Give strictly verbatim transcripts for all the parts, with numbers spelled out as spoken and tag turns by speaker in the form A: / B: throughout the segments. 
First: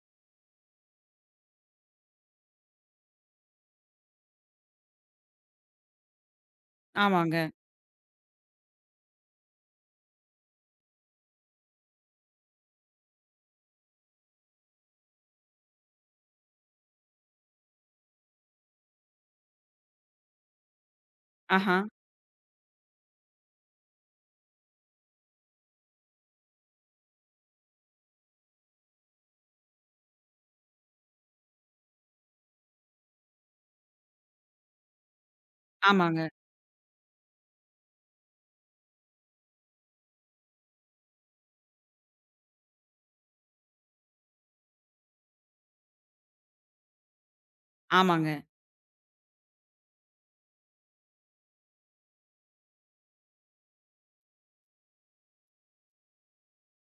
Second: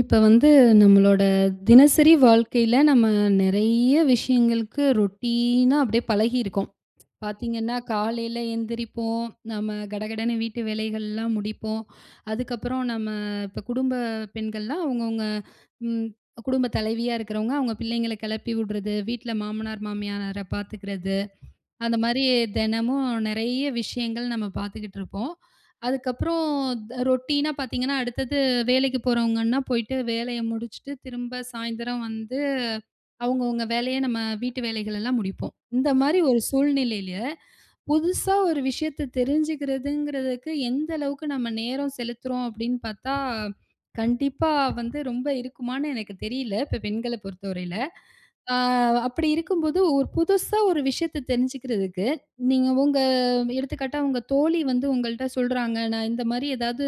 A: இப்ப வந்து நம்மளோட தினசரி வாழ்க்கையில நம்ம நிறைய விஷயங்களுக்கு ரொட்டீனா அப்படியே பழகியிருக்கோம்.
B: ஆமாங்க.
A: பார்த்தீங்கன்னா, காலையில எந்திரிப்போம், நம்ம கடகடன்னு வீட்டு வேலைகள்லாம் முடிப்போம். அதுக்கப்புறம் நம்ம இப்ப குடும்ப பெண்கள்லாம் அவங்கவங்க ம் குடும்ப தலைவியா இருக்கிறவங்க, அவங்க பிள்ளைங்கள கிளப்பி விடுறது, வீட்ல மாமனார், மாமியார பார்த்துக்கிறது.
B: ஆஹா.
A: அந்த மாரி தினமும் நெறைய விஷயங்கள் நம்ம பார்த்துக்கிட்டு இருப்போம். அதுக்கப்புறம் ரொட்டீனா பார்த்தீங்கன்னா, அடுத்தது வேலைக்கு போறவங்கன்னா போயிட்டு வேலைய முடிச்சுட்டு, திரும்ப சாயந்தரம் வந்து அவங்கவங்க வேலைய நம்ம வீட்டு வேலைகள் எல்லாம் முடிப்போம். இந்த மாரி
B: ஆமாங்க.
A: ஒரு சூழ்நிலையில, புதுசா ஒரு விஷயத்த தெரிஞ்சுக்கிறதுங்கிறதுக்கு எந்த அளவுக்கு நம்ம நேரம் செலுத்துறோம் அப்படின்னு பார்த்தா, கண்டிப்பா வந்து ரொம்ப இருக்குமான்னு எனக்கு தெரியல, இப்ப பெண்கள பொறுத்தவரையில.
B: ஆமாங்க.
A: ஆ அப்படி இருக்கும்போது, ஒரு புதுசா ஒரு விஷயத்த தெரிஞ்சுக்கிறதுக்கு, நீங்க உங்க எடுத்துக்காட்டா உங்க தோழி வந்து உங்கள்ட்ட சொல்றாங்க, "நான் இந்த மாரி ஏதாவது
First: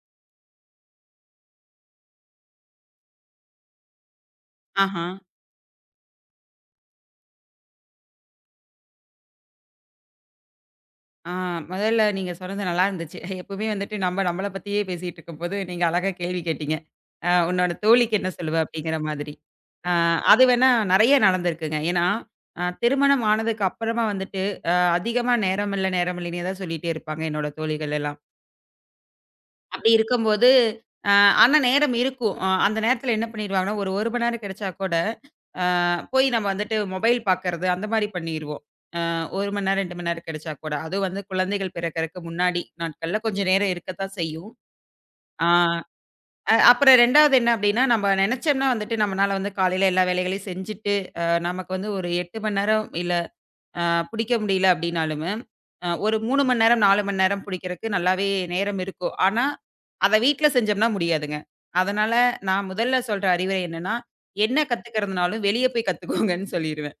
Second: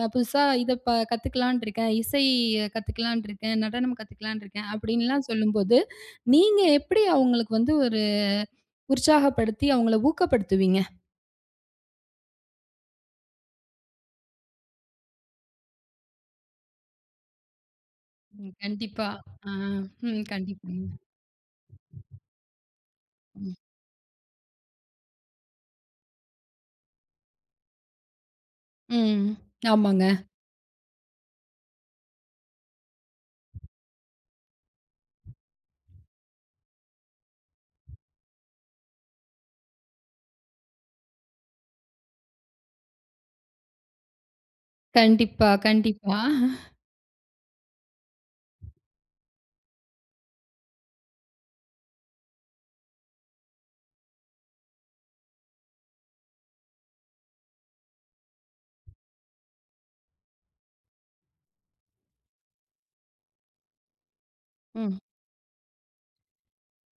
A: அ புதுசா இத ப கத்துக்கலான்ட்டு இருக்கேன். இசை கத்துக்கலான்ட்டு இருக்கேன். நடனம் கத்துக்கலான்ட்டு இருக்கேன்."
B: ஆஹா.
A: அப்படின்லாம் சொல்லும்போது, நீங்க எப்படி அவங்களுக்கு வந்து ஒரு உற்சாகப்படுத்தி அவங்கள ஊக்கப்படுத்துவீங்க?
B: ஆ முதல்ல நீங்க சொன்னது நல்லா இருந்துச்சு. எப்பவுமே வந்துட்டு நம்ம நம்மள பத்தியே பேசிட்டு இருக்கும்போது, நீங்க அழகா கேள்வி கேட்டீங்க. அ உன்னோட தோழிக்கு என்ன
A: ம்.
B: சொல்லுவ? அப்படிங்கிற
A: கண்டிப்பா.
B: மாதிரி.
A: ஆ.
B: அ
A: ம்.
B: அது வேணா
A: கண்டிப்பாங்க.
B: நெறைய நடந்திருக்குங்க. ஏன்னா, அ திருமணம்
A: ம்.
B: ஆனதுக்கு அப்புறமா வந்துட்டு, அதிகமா நேரம் இல்ல, நேரம் இல்லைன்னே தான் சொல்லிட்டே இருப்பாங்க என்னோட தோழிகள் எல்லாம்.
A: ம்.
B: அப்படி
A: ஆமாங்க.
B: இருக்கும்போது, அ ஆனா நேரம் இருக்கும். அ அந்த நேரத்தில என்ன பண்ணிருவாங்கன்னா, ஒரு 1 மணி நேரம் கிடைச்சா கூட, அ போய் நம்ம வந்துட்டு மொபைல் பார்க்கறது, அந்த மாரி பண்ணிருவோம். அ ஒரு மணி நேரம், ரெண்டு மணி நேரம் கிடைச்சா கூட. அதுவும் வந்து குழந்தைகள் பிறக்கறக்கு முன்னாடி நாட்கள்ல கொஞ்சம் நேரம் இருக்கத்தான் செய்யும். ஆ
A: கண்டிப்பா, கண்டிப்பா.
B: அ அப்புறம் 2வது என்ன அப்படின்னா, நம்ம நெனைச்சோம்னா வந்துட்டு நம்மனால வந்து காலையில எல்லா வேலைகளையும் செஞ்சுட்டு, அ நமக்கு வந்து ஒரு எட்டு மணி நேரம், இல்ல அ பிடிக்க முடியல அப்படின்னாலுமே, அ ஒரு மூணு மணி நேரம், நாலு மணி நேரம் பிடிக்கிறக்கு நல்லாவே நேரம் இருக்கும். ஆனா, அத வீட்ல செஞ்சோம்னா முடியாதுங்க. அதனால நான் முதல்ல சொல்ற அறிவுரை என்னன்னா, என்ன
A: ம்.
B: கத்துக்கிறதுனாலும் வெளிய போய் கத்துக்கோங்கன்னு சொல்லிருவேன்.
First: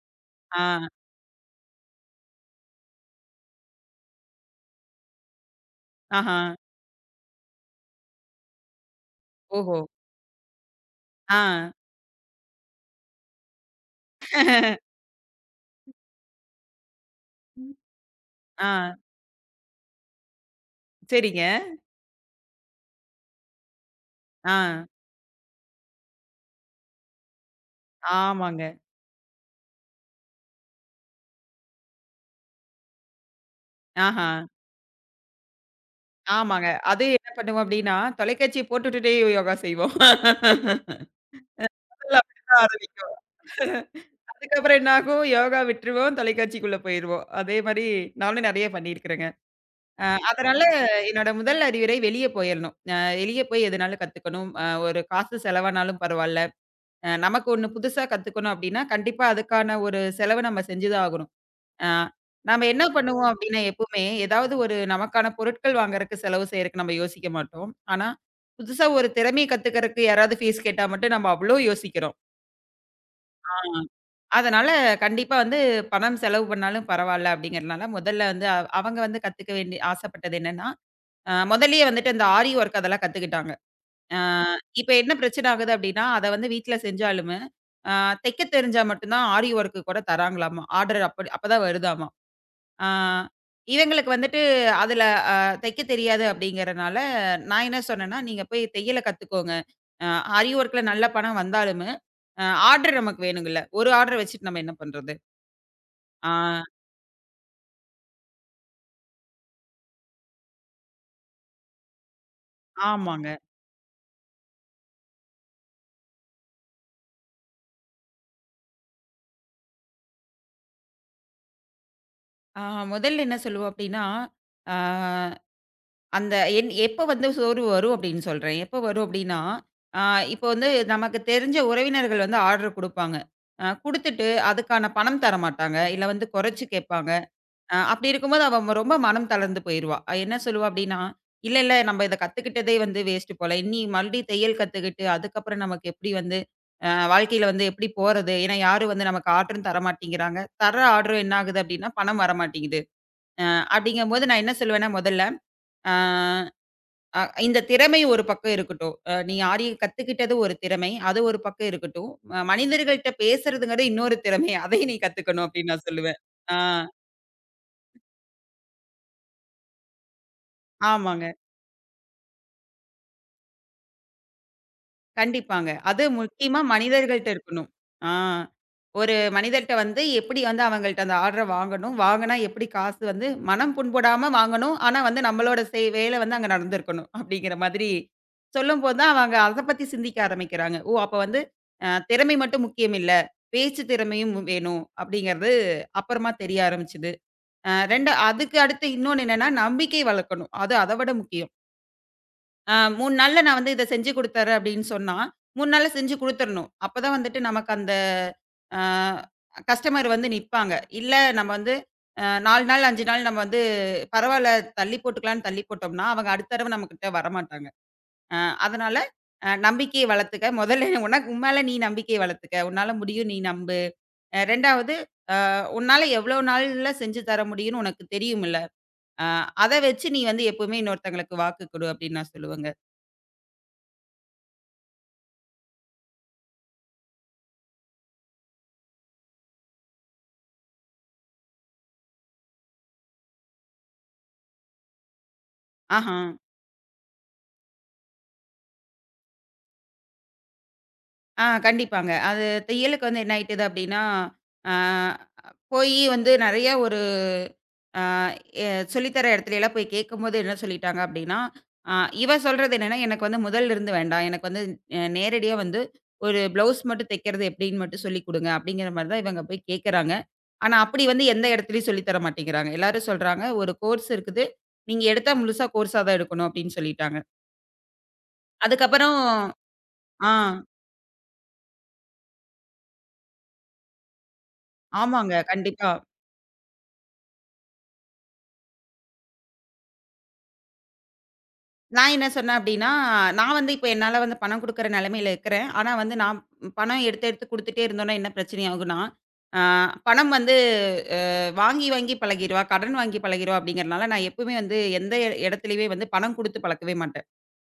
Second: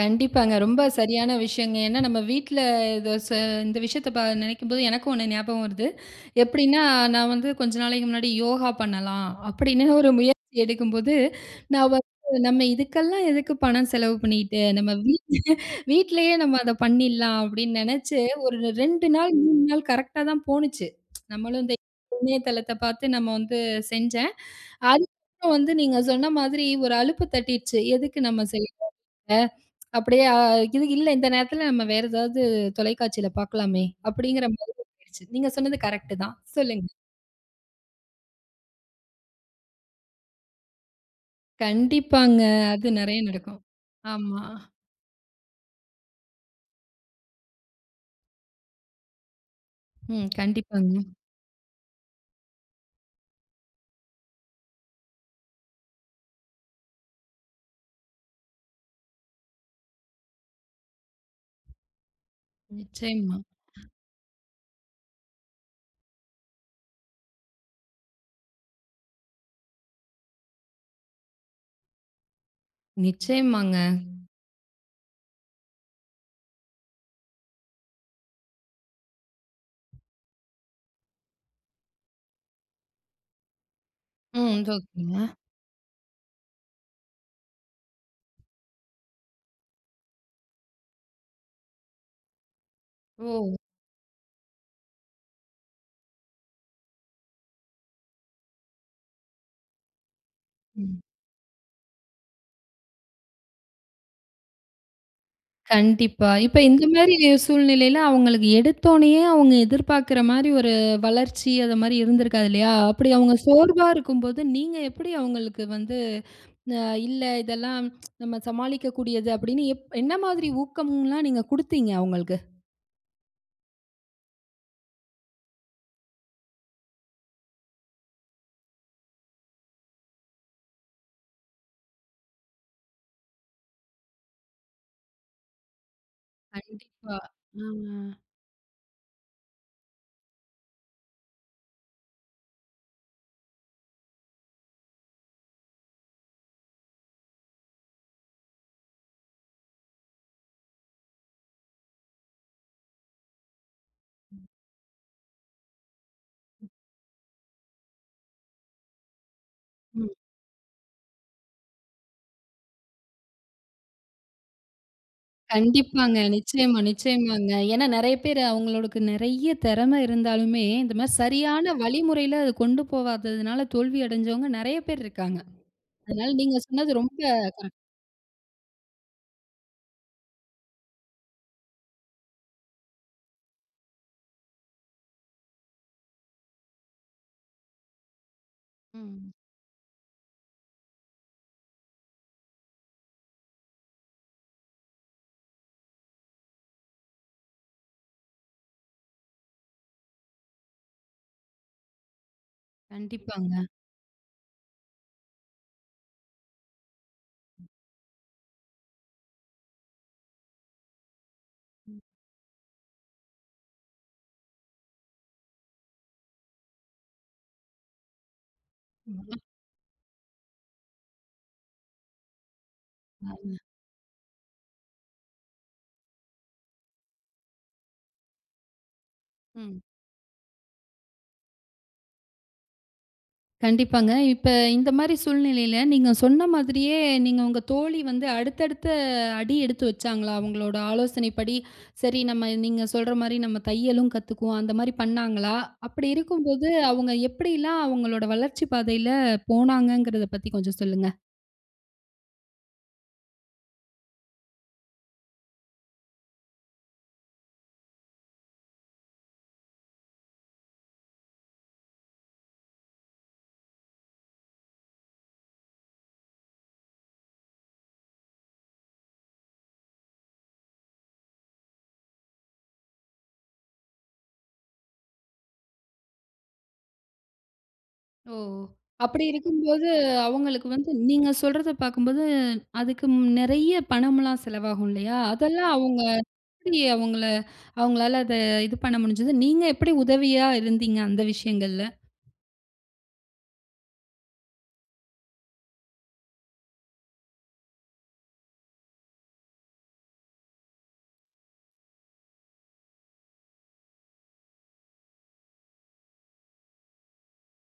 A: கண்டிப்பாங்க.
B: ஆ,
A: ரொம்ப சரியான விஷயங்க. ஏன்னா நம்ம வீட்ல இத ச இந்த விஷயத்த ப நினைக்கும்போது எனக்கும் ஒண்ணு ஞாபகம் வருது.
B: ஆஹா,
A: எப்படின்னா, நான் வந்து கொஞ்ச நாளைக்கு முன்னாடி யோகா பண்ணலாம்
B: ஓஹோ!
A: அப்படின்னு ஒரு முயற்சி எடுக்கும்போது,
B: ஆ,
A: நான் வந்து நம்ம இதுக்கெல்லாம் எதுக்கு பணம் செலவு பண்ணிட்டு, நம்ம வீட் வீட்லயே நம்ம அத பண்ணிடலாம் அப்படின்னு நினைச்சு, ஒரு
B: ஆ,
A: இரண்டு நாள், மூணு நாள் கரெக்ட்டா தான் போணுச்சு.
B: சரிங்க.
A: நம்மளும் இந்த இணையதளத்த பார்த்து நம்ம வந்து செஞ்சேன்.
B: ஆ,
A: அதுக்கப்புறம் வந்து நீங்க சொன்ன மாதிரி ஒரு அலுப்பு தட்டிடுச்சு. எதுக்கு நம்ம
B: ஆமாங்க.
A: செய்யணும்? அப்படியே அ இது இல்ல இந்த நேரத்துல நம்ம வேற ஏதாவது தொலைக்காட்சியில பார்க்கலாமே!
B: ஆஹா,
A: அப்படிங்கிற மாதிரி போயிருச்சு. நீங்க சொன்னது கரெக்ட்டு தான்.
B: ஆமாங்க.
A: சொல்லுங்க.
B: அது என்ன பண்ணுவோம் அப்படின்னா, தொலைக்காட்சிய போட்டு விட்டுட்டே யோகா செய்வோம். முதல்ல
A: கண்டிப்பாங்க.
B: அப்படித்தான்
A: அது
B: ஆரம்பிக்கும்.
A: நெறைய நடக்கும். ஆமா.
B: அதுக்கப்புறம் என்னாகும், யோகா விட்டுருவோம், தொலைக்காட்சிக்குள்ள போயிருவோம். அதே மாரி நானும் நெறைய பண்ணியிருக்கிறேங்க. அ
A: ம்.
B: அதனால
A: கண்டிப்பாங்க.
B: என்னோட முதல் அறிவுரை வெளிய போயிரணும். அ வெளிய போய் எதுனாலும் கத்துக்கணும். அ ஒரு காசு செலவானாலும் பரவால்ல. அ நமக்கு ஒண்ணு புதுசா கத்துக்கணும் அப்டின்னா, கண்டிப்பா அதுக்கான ஒரு செலவு நம்ம செஞ்சு தான் ஆகணும். அ நாம என்ன பண்ணுவோம்
A: நிச்சயமா,
B: அப்டின்னா, எப்பவுமே ஏதாவது ஒரு நமக்கான பொருட்கள் வாங்குறக்கு செலவு செய்றக்கு நம்ம யோசிக்க மாட்டோம். ஆனா, புதுசா ஒரு திறமைய கத்துக்கிறக்கு யாராவது ஃபீஸ் கேட்டா மட்டும் நம்ம அவ்ளோ யோசிக்கிறோம். ஆ.
A: நிச்சயமாங்க.
B: அதனால கண்டிப்பா வந்து பணம் செலவு பண்ணாலும் பரவால்ல அப்படிங்கிறனால, முதல்ல வந்து அவ் அவங்க வந்து கத்துக்க வேண்டிய ஆசைப்பட்டது என்னன்னா, அ முதல்லயே வந்துட்டு இந்த ஆரி ஒர்க் அதெல்லாம் கத்துக்கிட்டாங்க. அ
A: ம்.
B: இப்ப என்ன
A: ஓகேங்க.
B: பிரச்சனை ஆகுது அப்படின்னா, அத வந்து வீட்ல செஞ்சாலுமே, அ தைக்க தெரிஞ்சா மட்டும் தான் ஆரி ஒர்க்கு கூட தராங்களாமா. ஆர்டர் அப்ப அப்பதான் வருதாமா. அ
A: ஓ!
B: இவங்களுக்கு வந்துட்டு அதுல அ தைக்க தெரியாது அப்படிங்கிறனால, நான் என்ன சொன்னேன்னா, "நீங்க போய் தையல கத்துக்கோங்க. அ ஆரி ஒர்க்ல
A: ம்.
B: நல்ல பணம் வந்தாலுமே, அ ஆர்டர் நமக்கு வேணுங்கல்ல. ஒரு ஆர்டர் வச்சுட்டு நம்ம என்ன பண்றது?"
A: கண்டிப்பா.
B: ஆ,
A: இப்ப இந்த மாரி சூழ்நிலையில அவங்களுக்கு எடுத்தோனயே அவங்க எதிர்பார்க்கிற மாரி ஒரு வளர்ச்சி அது மாரி இருந்திருக்காது இல்லையா? அப்படி
B: ஆமாங்க.
A: அவங்க சோர்வா இருக்கும்போது நீங்க எப்படி அவங்களுக்கு வந்து அ இல்ல இதெல்லாம் நம்ம சமாளிக்கக்கூடியது அப்படின்னு எப் என்ன மாதிரி ஊக்கம்லாம் நீங்க குடுத்தீங்க அவங்களுக்கு?
B: ஆ முதல்ல என்ன சொல்லுவோம் அப்டின்னா, ஆ அந்த என் எப்ப வந்து சோறு வரும் அப்டின்னு சொல்றேன். எப்ப வரும் அப்டின்னா, ஆ இப்போ வந்து நமக்கு தெரிஞ்ச உறவினர்கள் வந்து ஆர்டர் குடுப்பாங்க. அ குடுத்துட்டு அதுக்கான பணம் தரமாட்டாங்க. இல்ல வந்து குறைச்சு கேட்பாங்க.
A: கண்டிப்பா. ஆ.
B: அ அப்படி இருக்கும்போது அவ ம ரொம்ப மனம் தளர்ந்து போயிருவா. அ என்ன சொல்லுவா அப்படின்னா, "இல்ல, இல்ல நம்ம இத கத்துக்கிட்டதே வந்து வேஸ்ட்டு போல. இனி மறுபடியும் தையல் கத்துக்கிட்டு, அதுக்கப்புறம் நமக்கு எப்படி வந்து அ வாழ்க்கையில வந்து எப்படி போறது? ஏன்னா யாரும் வந்து நமக்கு ஆர்டரும் தரமாட்டேங்கிறாங்க. தர ஆர்டரும் என்ன ஆகுது அப்படின்னா, பணம் வரமாட்டேங்குது." அ அப்படிங்கும்போது நான் என்ன சொல்லுவேன்னா முதல்ல, "அ அ இந்த திறமை ஒரு பக்கம் இருக்கட்டும். அ நீ ஆரிய
A: ம்.
B: கத்துக்கிட்டது ஒரு திறமை. அது ஒரு பக்கம் இருக்கட்டும். அ மனிதர்கள்ட்ட பேசுறதுங்கிறது இன்னொரு திறமை. அதையும் நீ கத்துக்கணும்." அப்படின்னு நான் சொல்லுவேன்.
A: கண்டிப்பாங்க.
B: ஆ.
A: நிச்சயமா, நிச்சயமாங்க. ஏன்னா நெறைய பேர் அவங்களுக்கு நெறைய திறமை இருந்தாலுமே, இந்த மாரி
B: ஆமாங்க.
A: சரியான வழிமுறையில அது கொண்டு போவாததுனால தோல்வி அடைஞ்சவங்க நெறைய பேர் இருக்காங்க.
B: கண்டிப்பாங்க. அது
A: அதனால நீங்க
B: முக்கியமா
A: சொன்னது ரொம்ப.
B: மனிதர்கள்ட்ட இருக்கணும். ஆ. ஒரு மனிதர்ட்ட வந்து எப்படி வந்து அவங்கள்ட்ட அந்த ஆர்டர வாங்கணும்? வாங்குனா எப்படி காசு வந்து மனம் புண்படாம வாங்கணும். ஆனா வந்து நம்மளோட செய் வேலை வந்து அங்க நடந்திருக்கணும். அப்படிங்கிற மாதிரி சொல்லும்போது தான்
A: ம்.
B: அவங்க அத பத்தி சிந்திக்க ஆரம்பிக்கிறாங்க. ஓ! அப்ப வந்து அ திறமை மட்டும் முக்கியம் இல்ல. பேச்சு திறமையும் வேணும் அப்படிங்கிறது அப்புறமா தெரிய ஆரம்பிச்சது. அ ரெண்டு அதுக்கு அடுத்து இன்னொன்னு என்னன்னா நம்பிக்கை வளர்க்கணும். அது அத விட முக்கியம். அ மூணு நாள்ல
A: கண்டிப்பாங்க.
B: நான் வந்து இத செஞ்சு குடுத்துர்றேன் அப்படின்னு சொன்னா, மூணு நாள்ல செஞ்சு குடுத்துறணும். அப்பதான் வந்துட்டு நமக்கு அந்த அ கஸ்டமர் வந்து நிப்பாங்க. இல்ல நம்ம வந்து
A: ம்.
B: அ நாலு நாள், அஞ்சு நாள் நம்ம வந்து பரவால்ல தள்ளி போட்டுக்கலாம்ன்னு தள்ளி போட்டோம்னா, அவங்க அடுத்த தடவ நம்மகிட்ட வரமாட்டாங்க. அ அதனால அ நம்பிக்கைய வளர்த்துக்க. முதல்ல உனக்கு உன் மேல நீ நம்பிக்கைய வளர்த்துக்க. உன்னால முடியும் நீ நம்பு. அ 2வது உன்னால எவ்வளோ நாள்ல செஞ்சு தர முடியும்ன்னு உனக்கு தெரியும்ல. அ அத
A: ம்.
B: வச்சு நீ வந்து எப்பவுமே இன்னொருத்தங்களுக்கு வாக்கு குடு அப்படின்னு நான் சொல்லுவேங்க.
A: கண்டிப்பாங்க. இப்ப இந்த மாரி சூழ்நிலையில நீங்க சொன்ன மாதிரியே நீங்க உங்க தோழி வந்து அடுத்தடுத்த அடி எடுத்து வச்சாங்களா? அவங்களோட ஆலோசனைப்படி, சரி நம்ம நீங்க சொல்ற மாரி நம்ம தையலும் கத்துக்குவோம். அந்த மாரி பண்ணாங்களா? அப்படி
B: ஆஹா.
A: இருக்கும்போது அவங்க எப்படிலாம் அவங்களோட வளர்ச்சி பாதையில போனாங்கங்கிறத பத்தி கொஞ்சம் சொல்லுங்க.
B: ஆ கண்டிப்பாங்க. அது தையலுக்கு வந்து என்ன ஆயிட்டுது அப்டின்னா, ஆ போயி வந்து நெறைய ஒரு ஆ எ சொல்லித்தர இடத்துலலாம் போய் கேட்கும்போது என்ன சொல்லிட்டாங்க அப்டின்னா, ஆ இவ சொல்றது என்னன்னா, எனக்கு வந்து முதல்ல இருந்து வேண்டாம். எனக்கு வந்து அ நேரடியா வந்து ஒரு ப்ளவுஸ் மட்டும் தைக்கிறது எப்டின்னு மட்டும் சொல்லிக் குடுங்க அப்டிங்கிற மாரி தான் இவங்க போய் கேட்கறாங்க. ஆனா அப்படி வந்து எந்த இடத்துலயும் சொல்லி தர மாட்டேங்கிறாங்க. எல்லாரும் சொல்றாங்க, "ஒரு கோர்ஸ் இருக்குது. நீங்க எடுத்தா முழுசா கோர்ஸா தான் எடுக்கணும்" அப்டின்னு சொல்லிட்டாங்க.
A: ஓ!
B: அதுக்கப்புறம்
A: அப்படி இருக்கும்போது,
B: ஆ
A: அவங்களுக்கு வந்து நீங்க சொல்றத பார்க்கும்போது, அதுக்கு நெறைய பணம்லாம் செலவாகும் இல்லையா?
B: ஆமாங்க.
A: அதெல்லாம்
B: கண்டிப்பா.
A: அவங்க எப்படி அவங்கள அவங்களால அத இது பண்ண முடிஞ்சது? நீங்க எப்படி உதவியா இருந்தீங்க அந்த விஷயங்கள்ல?
B: நான் என்ன சொன்னேன் அப்டின்னா, நான் வந்து இப்ப என்னால வந்து பணம் குடுக்குற நெலைமையில இருக்கிறேன். ஆனா வந்து நான் பணம் எடுத்து எடுத்து குடுத்துட்டே இருந்தோம்னா என்ன பிரச்சனை ஆகும்னா, ஆ பணம் வந்து அ வாங்கி வாங்கி பழகிருவா, கடன் வாங்கி பழகிருவா அப்டிங்கிறனால நான் எப்பவுமே வந்து எந்த எ இடத்துலயுமே வந்து பணம் குடுத்து பழக்கவே மாட்டேன்.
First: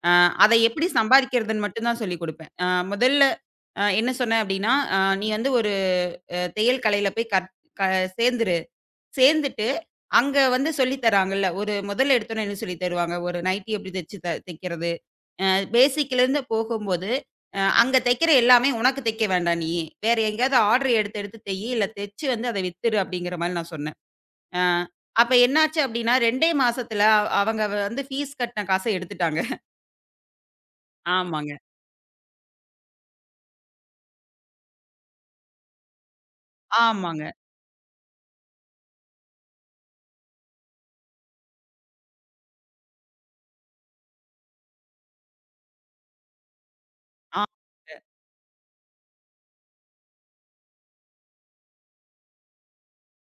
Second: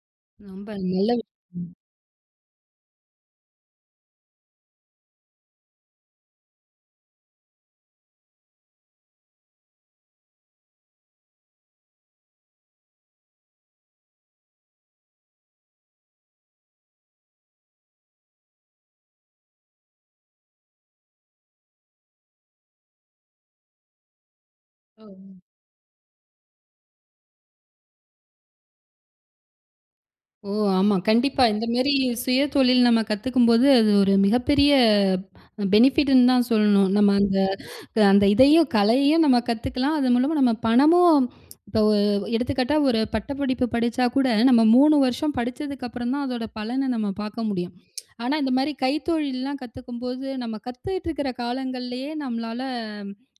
B: ஆ அத
A: ரொம்ப
B: எப்படி
A: நல்ல
B: சம்பாதிக்கிறதுன்னு
A: விஷயம்.
B: மட்டும் தான் சொல்லிக் குடுப்பேன். ஆ முதல்ல அ என்ன சொன்னேன் அப்டின்னா, அ "நீ வந்து ஒரு அஹ், தையல் கலையில போய் கற் க சேர்ந்துரு. சேர்ந்துட்டு அங்க வந்து சொல்லி தராங்கல்ல, ஒரு முதல்ல எடுத்தோனே என்ன சொல்லி தருவாங்க, ஒரு நைட்டி எப்படி தச்சு த தைக்கிறது." பேசிக்லேருந்து போகும்போது, அ அங்க தைக்கிற எல்லாமே உனக்கு தைக்க வேண்டாம் நீ. வேற எங்கேயாவது ஆர்டர் எடுத்து எடுத்து தையி, இல்ல தச்சு வந்து அத வித்துரு அப்படிங்கிற மாரி நான் சொன்னேன். அ அப்ப
A: ஓ!
B: என்னாச்சு அப்படின்னா 2டே மாசத்துல அவ- அவங்க வந்து ஃபீஸ் கட்டின காச எடுத்துட்டாங்க.
A: ஓ! ஆமா. கண்டிப்பா.
B: ஆமாங்க.
A: இந்த மாரி சுயதொழில் நம்ம கத்துக்கும்போது, அது ஒரு மிகப்பெரிய பெனிஃபிட்ன்னு தான் சொல்லணும். நம்ம
B: ஆமாங்க.
A: அந்த அந்த இதையும் கலையையும் நம்ம கத்துக்கலாம். அது மூலமா நம்ம பணமும் இப்போ ஒ எடுத்துக்காட்டா ஒரு பட்டப்படிப்பு படிச்சா கூட, நம்ம மூணு வருஷம் படிச்சதுக்கு அப்புறம் தான் அதோட பலன நம்ம
B: ஆ.
A: பார்க்க முடியும். ஆனா இந்த மாரி கைத்தொழில்லாம் கத்துக்கும்போது, நம்ம கத்துக்கிட்டு இருக்கிற காலங்கள்லயே நம்மளால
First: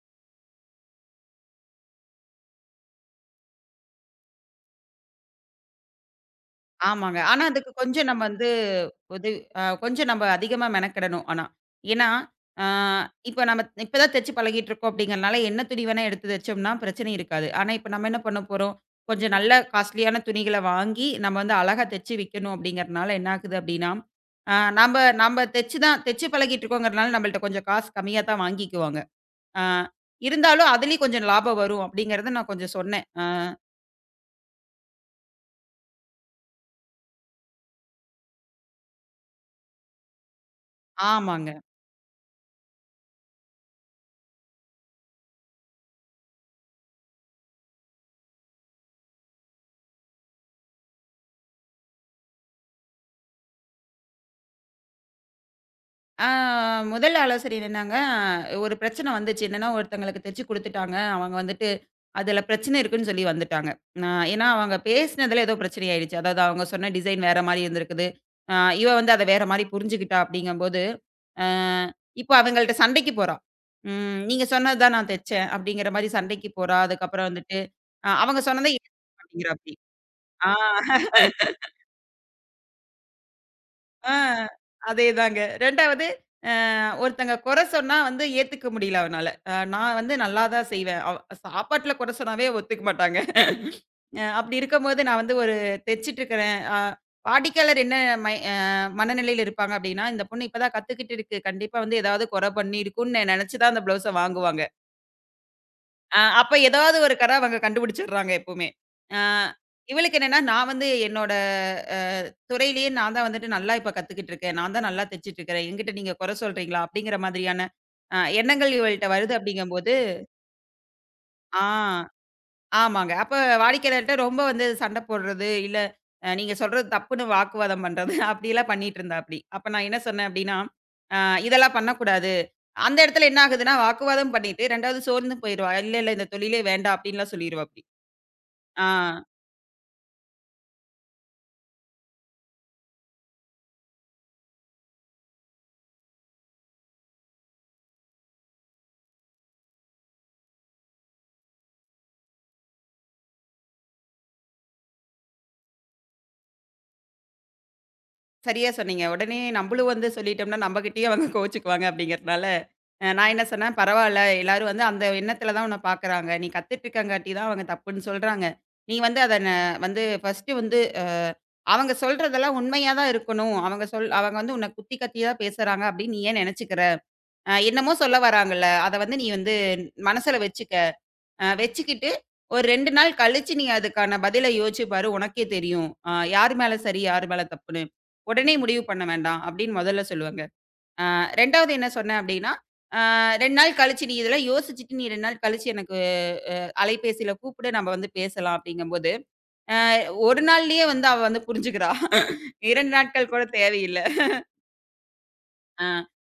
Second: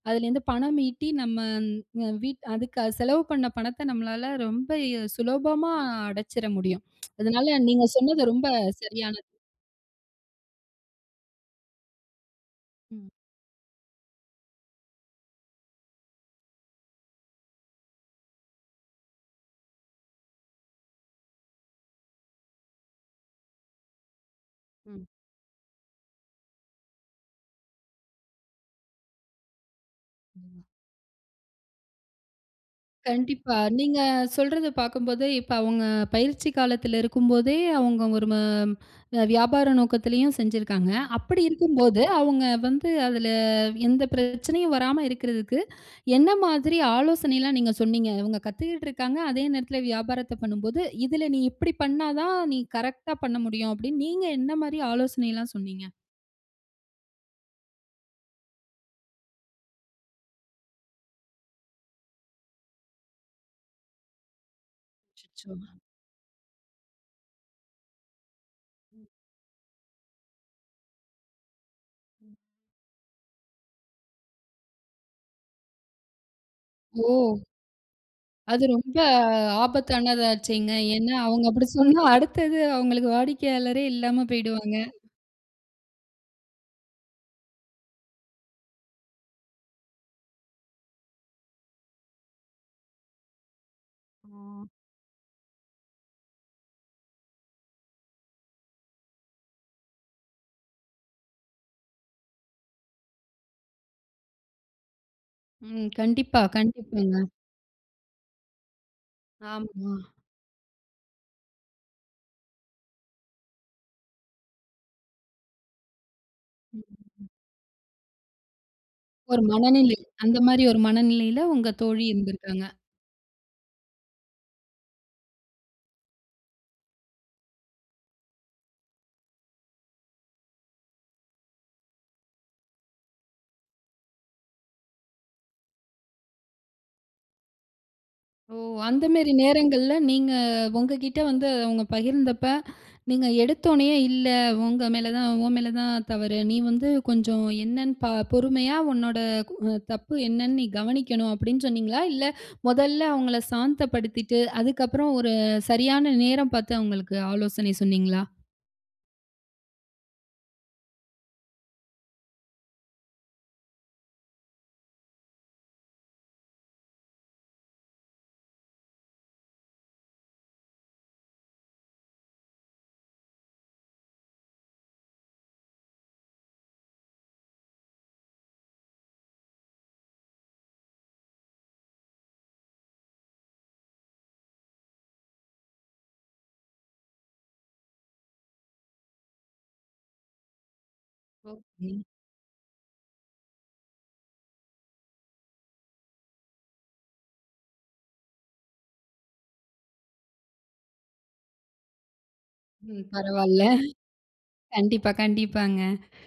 A: அதுலேருந்து பணம் ஈட்டி நம்ம அ வீட் அதுக்கு செலவு பண்ண பணத்த நம்மளால ரொம்ப சுலபமா அடைச்சிற முடியும்.
B: ஆமாங்க. ஆனா,
A: அதனால
B: அதுக்கு
A: நீங்க
B: கொஞ்சம் நம்ம
A: சொன்னது ரொம்ப
B: வந்து
A: சரியானது.
B: உதவி அ கொஞ்சம் நம்ம அதிகமா மெனக்கெடணும் ஆனா. ஏன்னா, ஆ
A: ம்.
B: இப்ப நம்ம இப்ப தான் தச்சு பழகிட்டுருக்கோம் அப்படிங்கிறனால, என்ன துணி வேணா எடுத்து தச்சோம்னா பிரச்சனை இருக்காது. ஆனா, இப்ப நம்ம என்ன பண்ண போறோம், கொஞ்சம் நல்ல காஸ்ட்லியான துணிகள வாங்கி, நம்ம வந்து அழகா தச்சு விக்கணும் அப்படிங்கிறனால என்ன ஆகுது அப்படின்னா, ஆ நம்ப
A: ம்.
B: நம்ப தச்சு தான் தச்சு பழகிட்டுருக்கோங்கிறனால நம்மள்ட்ட கொஞ்சம் காசு கம்மியா தான் வாங்கிக்குவாங்க. ஆ இருந்தாலும் அதிலயும் கொஞ்சம் லாபம் வரும் அப்படிங்கிறத நான் கொஞ்சம் சொன்னேன். ஆ
A: கண்டிப்பா. நீங்க சொல்றத பார்க்கும்போது, இப்ப அவங்க பயிற்சி காலத்துல இருக்கும்போதே, அவங்க ஒரு ம அ வியாபார நோக்கத்திலயும் செஞ்சிருக்காங்க. அப்படி
B: ஆமாங்க.
A: இருக்கும்போது, அவங்க வந்து அதுல எந்த பிரச்சனையும் வராம இருக்கிறதுக்கு, என்ன மாதிரி ஆலோசனைலாம் நீங்க சொன்னீங்க? இவங்க கத்துக்கிட்டு இருக்காங்க, அதே நேரத்துல வியாபாரத்த பண்ணும்போது, "இதுல நீ இப்படி பண்ணா தான், நீ கரெக்ட்டா பண்ண முடியும்." அப்படின்னு நீங்க என்ன மாரி ஆலோசனைலாம் சொன்னீங்க?
B: ஆ முதல் ஆலோசனை என்னன்னாங்க, ஒரு பிரச்சனை வந்துச்சு. என்னன்னா, ஒருத்தங்களுக்கு தச்சு குடுத்துட்டாங்க. அவங்க வந்துட்டு அதுல பிரச்சனை இருக்குன்னு சொல்லி வந்துட்டாங்க. அ ஏன்னா, அவங்க பேசினதுல
A: அச்சச்சோ!
B: ஏதோ பிரச்சனை ஆயிடுச்சு. அதாவது அவங்க சொன்ன டிசைன் வேற மாரி இருந்திருக்குது. அ இவ வந்து அத வேற மாரி புரிஞ்சுகிட்டா அப்படிங்கம்போது, அ இப்போ அவங்கள்ட்ட சண்டைக்கு போறா. ம் "நீங்க சொன்னது தான் நான் தச்சேன்." அப்படிங்கிற மாரி சண்டைக்கு போறா.
A: ஓ!
B: அதுக்கப்புறம் வந்துட்டு அ அவங்க
A: அது
B: சொன்னத
A: ரொம்ப
B: ஏத்துக்க மாட்டேங்கிறா அப்படி. ஆ.
A: ஆபத்தானதாச்சேங்க. ஏன்னா, அவங்க அப்படி சொன்னா அடுத்தது அவங்களுக்கு வாடிக்கையாளரே
B: ஆ
A: இல்லாம போயிடுவாங்க.
B: அதேதாங்க. 2வது அ ஒருத்தங்க குறை சொன்னா வந்து ஏத்துக்க முடியல அவனால. அ நான் வந்து நல்லா தான் செய்வேன். அவ் சாப்பாட்டுல குறை சொன்னாவே ஒத்துக்க மாட்டாங்க. அ
A: ஆ.
B: அப்படி இருக்கும்போது நான் வந்து ஒரு தைச்சுட்டு இருக்கிறேன். அ வாடிக்கையாளர் என்ன மை அ மனநிலையில இருப்பாங்க அப்படின்னா, இந்த பொண்ணு இப்ப தான் கத்துக்கிட்டு இருக்கு. கண்டிப்பா வந்து ஏதாவது குறை பண்ணியிருக்கும்னு நெனைச்சு தான் அந்த ப்ளவுஸ வாங்குவாங்க.
A: ம்.
B: அ
A: கண்டிப்பா,
B: அப்ப ஏதாவது ஒரு
A: கண்டிப்பாங்க.
B: கற அவங்க கண்டுபிடிச்சிடுறாங்க எப்பவுமே. அ
A: ஆமா.
B: இவளுக்கு என்னன்னா, நான் வந்து என்னோட அ துறையிலேயே நான் தான் வந்துட்டு நல்லா இப்ப கத்துக்கிட்டு இருக்கேன். நான் தான் நல்லா தச்சுட்டு இருக்கிறேன். என்கிட்ட நீங்க குறை சொல்றீங்களா? அப்படிங்கிற மாதிரியான அ எண்ணங்கள் இவள்ட்ட வருது
A: ஒரு
B: அப்படிங்கும்போது
A: மனநிலை. அந்த மாரி ஒரு மனநிலையில
B: ஆ
A: உங்க தோழி இருந்திருக்காங்க.
B: ஆமாங்க. அப்ப வாடிக்கையாளர்ட்ட ரொம்ப வந்து சண்டை போடுறது, இல்ல அ நீங்க சொல்றது தப்புன்னு வாக்குவாதம் பண்றது அப்படிலாம் பண்ணிட்டு இருந்தாப்படி. அப்ப நான் என்ன சொன்னேன் அப்படின்னா, அ இதெல்லாம் பண்ணக்கூடாது. அந்த இடத்துல என்ன ஆகுதுன்னா, வாக்குவாதம் பண்ணிட்டு 2வது சோர்ந்து போயிருவா. இல்ல, இல்ல இந்த தொழிலே வேண்டாம் அப்படின்லாம் சொல்லிருவாப்படி.
A: ஓ!
B: ஆ.
A: அந்த மேரி நேரங்கள்ல நீங்க உங்ககிட்ட வந்து அவங்க பகிர்ந்தப்ப, நீங்க எடுத்தோனயே இல்ல உங்க மேல தான் உன் மேல தான் தவறு. நீ வந்து கொஞ்சம் என்னன்னு பா பொறுமையா உன்னோட அ தப்பு என்னன்னு நீ கவனிக்கணும் அப்டின்னு சொன்னீங்களா? இல்ல முதல்ல அவங்கள சாந்தப்படுத்திட்டு, அதுக்கப்புறம் ஒரு சரியான நேரம் பார்த்து அவங்களுக்கு ஆலோசனை சொன்னீங்களா?
B: சரியா சொன்னீங்க. உடனே நம்பளும் வந்து சொல்லிட்டோம்னா, நம்மகிட்டயே அவங்க கோவிச்சுக்குவாங்க அப்படிங்கிறதுனால, அ நான் என்ன சொன்னேன், "பரவால்ல, எல்லாரும் வந்து அந்த எண்ணத்துல தான் உன்ன பாக்குறாங்க. நீ கத்துட்டு இருக்கங்காட்டி தான் அவங்க தப்புன்னு சொல்றாங்க. நீ வந்து அத ந வந்து ஃபர்ஸ்ட்டு வந்து அ அவங்க சொல்றதெல்லாம் உண்மையா தான் இருக்கணும். அவங்க சொல் அவங்க வந்து உன்ன குத்தி கத்தி தான் பேசுறாங்க அப்படின்னு நீ ஏன் நெனச்சுக்கிற? அ என்னமோ சொல்ல வராங்கல்ல, அத வந்து நீ வந்து மனசுல வச்சுக்க." அ வச்சுக்கிட்டு, ஒரு ரெண்டு நாள் கழிச்சு நீ அதுக்கான பதில யோசிச்சு பாரு. உனக்கே தெரியும். அ யார் மேல சரி, யார் மேல தப்புன்னு. உடனே முடிவு பண்ண வேண்டாம் அப்படின்னு முதல்ல சொல்லுவேங்க. அ 2வது என்ன
A: ஓகே.
B: சொன்னேன் அப்படின்னா, அ ரெண்டு நாள் கழிச்சு நீ இதெல்லாம் யோசிச்சுட்டு நீ ரெண்டு நாள் கழிச்சு எனக்கு அ அலைபேசியில கூப்பிடு நம்ம வந்து பேசலாம் அப்படிங்கும்போது, அ ஒரு நாள்லயே வந்து அவ வந்து புரிஞ்சுக்கிறா. இரண்டு
A: ம்
B: நாட்கள் கூட
A: பரவால்ல.
B: தேவையில்ல.
A: கண்டிப்பா, கண்டிப்பாங்க.
B: ஆ.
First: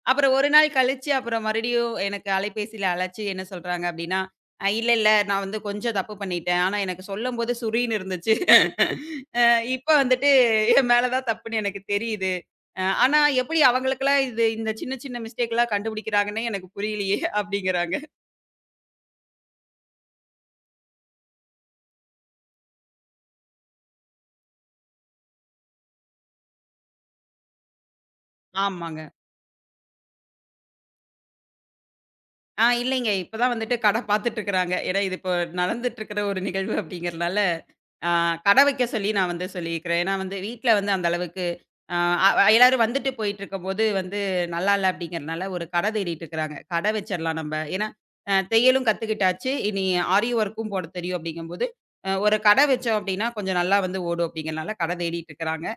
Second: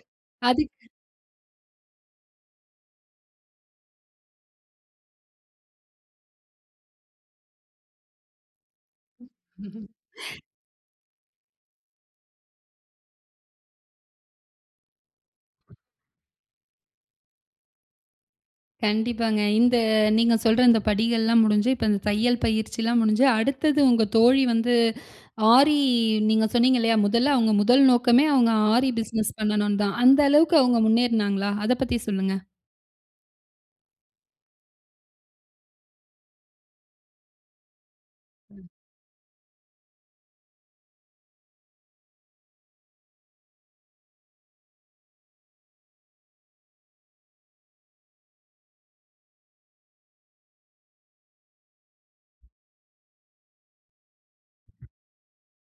B: அப்புறம் ஒரு நாள் கழிச்சு, அப்புறம் மறுபடியும் எனக்கு அலைபேசியில அழைச்சு என்ன சொல்றாங்க அப்படின்னா, "அ இல்ல, இல்ல நான் வந்து கொஞ்சம் தப்பு பண்ணிட்டேன். ஆனா எனக்கு சொல்லும்போது சுரீன்னு இருந்துச்சு. அ
A: அதுக்
B: இப்ப வந்துட்டு என் மேல தான் தப்புன்னு எனக்கு தெரியுது. அ ஆனா எப்படி அவங்களுக்கெல்லாம் இது இந்த சின்ன சின்ன மிஸ்டேக்லாம் கண்டுபிடிக்கிறாங்கன்னே எனக்கு புரியலையே" அப்படிங்கிறாங்க.
A: கண்டிப்பாங்க. இந்த நீங்க சொல்ற இந்த படிகள்லாம் முடிஞ்சு, இப்ப இந்த தையல் பயிற்சிலாம் முடிஞ்சு, அடுத்தது உங்க தோழி வந்து ஆரி நீங்க சொன்னீங்க இல்லையா? முதல்ல அவங்க முதல் நோக்கமே அவங்க ஆரி
B: ஆமாங்க.
A: பிசினஸ் பண்ணணும்னு தான். அந்த அளவுக்கு அவங்க முன்னேறுனாங்களா? அத பத்தி சொல்லுங்க.
B: ஆ இல்லைங்க. இப்ப தான் வந்துட்டு கடை பார்த்துட்டு இருக்கிறாங்க. ஏன்னா இது இப்போ நடந்துட்டு இருக்கிற ஒரு நிகழ்வு அப்படிங்கிறதுனால, ஆ கடை வைக்க சொல்லி நான் வந்து சொல்லியிருக்கிறேன். ஏன்னா வந்து வீட்ல வந்து அந்த அளவுக்கு ஆ அ எல்லாரும் வந்துட்டு போயிட்டு இருக்கும்போது வந்து நல்லா இல்ல அப்படிங்கிறனால ஒரு கடை தேடிட்டு இருக்கிறாங்க. கடை வச்சிடலாம் நம்ம. ஏன்னா அ தையலும் கத்துக்கிட்டாச்சு. இனி ஆரி ஒர்க்கும் போட தெரியும் அப்படிங்கும்போது, அ ஒரு கடை வச்சோம் அப்படின்னா கொஞ்சம் நல்லா வந்து ஓடும் அப்படிங்கிறனால கடை தேடிட்டு இருக்கிறாங்க.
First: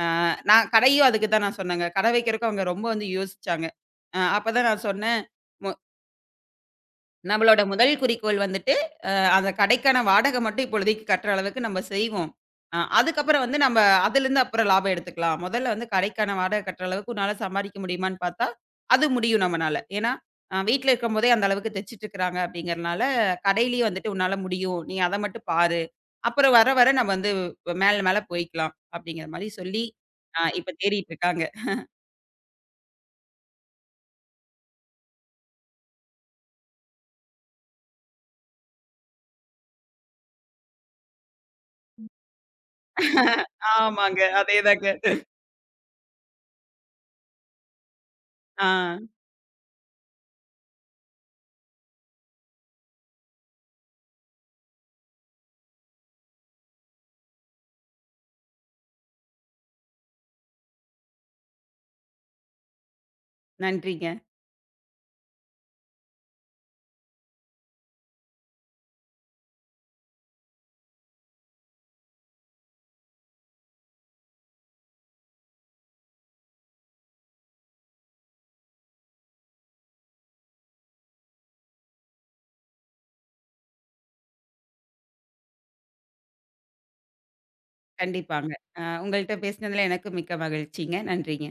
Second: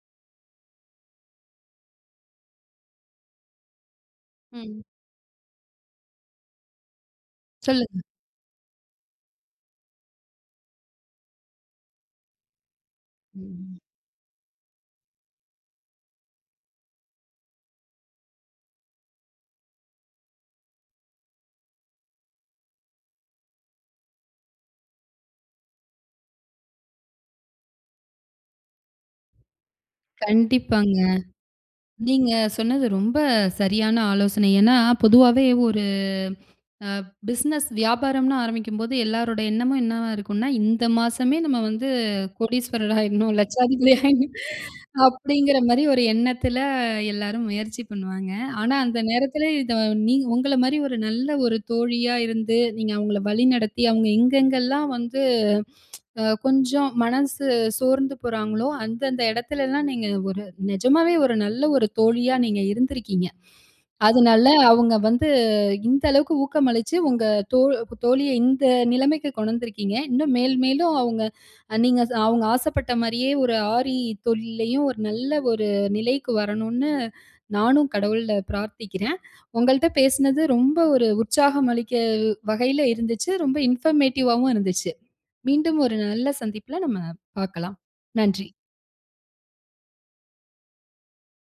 B: ஆ நான் கடையும் அதுக்கு தான் நான் சொன்னேங்க. கடை வைக்கிறதுக்கு அவங்க ரொம்ப வந்து யோசிச்சாங்க. அ அப்பதான்
A: ம்.
B: நான் சொன்னேன். மொ நம்மளோட முதல்
A: சொல்லுங்க.
B: குறிக்கோள் வந்துட்டு, அ அந்த கடைக்கான வாடகை மட்டும் இப்பொழுதைக்கு கட்டுற அளவுக்கு நம்ம செய்வோம். அ அதுக்கப்புறம் வந்து நம்ம
A: ம்.
B: அதுலேருந்து அப்புறம் லாபம் எடுத்துக்கலாம். முதல்ல வந்து கடைக்கான வாடகை கட்டுற அளவுக்கு உன்னால சம்பாரிக்க முடியுமான்னு பார்த்தா, அது முடியும் நம்மனால. ஏன்னா, அ வீட்ல இருக்கும்போதே அந்த அளவுக்கு தச்சுட்டு இருக்கிறாங்க அப்படிங்கிறனால, கடையிலேயே வந்துட்டு உன்னால முடியும். நீ அத மட்டும் பாரு. அப்புறம் வர வர நம்ம வந்து மேல மேல போய்க்கலாம். அப்படிங்கிற மாரி சொல்லி, அ இப்ப
A: கண்டிப்பாங்க.
B: தேடிட்டு இருக்காங்க.
A: நீங்க சொன்னது ரொம்ப சரியான ஆலோசனை. ஏன்னா, பொதுவாவே ஒரு அ பிசினஸ் வியாபாரம்னு ஆரம்பிக்கும்போது எல்லாரோட எண்ணமும் என்னவா இருக்கும்னா, இந்த மாசமே நம்ம வந்து கோடீஸ்வரர் ஆயிடணும், லட்சாதிபதி
B: ஆமாங்க.
A: ஆயிடணும்
B: அதேதாங்க.
A: அப்படிங்கிற மாரி ஒரு எண்ணத்துல எல்லாரும் முயற்சி பண்ணுவாங்க.
B: ஆ
A: ஆனா அந்த நேரத்துல இத நீ உங்கள மாரி ஒரு நல்ல ஒரு தோழியா இருந்து, நீங்க அவங்கள வழிநடத்தி, அவங்க எங்கெங்கெல்லாம் வந்து அ கொஞ்சம் மனசு சோர்ந்து போறாங்களோ, அந்தந்த இடத்துலலாம் நீங்க ஒரு நிஜமாவே ஒரு நல்ல ஒரு தோழியா நீங்க இருந்திருக்கீங்க.
B: நன்றிங்க.
A: அதனால அவங்க வந்து இந்த அளவுக்கு ஊக்கமளிச்சு, உங்க தோ தோழிய இந்த நிலைமைக்கு கொண்டு வந்திருக்கீங்க. இன்னும் மேல் மேலும் அவங்க அஹ், நீங்க ச- அவங்க ஆசைப்பட்ட மாரியே ஒரு ஆரி தொழில்லயும் ஒரு நல்ல ஒரு நிலைக்கு வரணும்னு நானும் கடவுள்ல பிரார்த்திக்கிறேன். உங்கள்ட்ட பேசினது ரொம்ப ஒரு உற்சாகம் அளிக்க வகையில இருந்துச்சு. ரொம்ப இன்ஃபர்மேட்டிவாவும் இருந்துச்சு. மீண்டும் ஒரு நல்ல சந்திப்புல நம்ம பார்க்கலாம். நன்றி.
B: கண்டிப்பாங்க. அ உங்கள்ட்ட பேசினதுல எனக்கும் மிக்க மகிழ்ச்சிங்க. நன்றிங்க.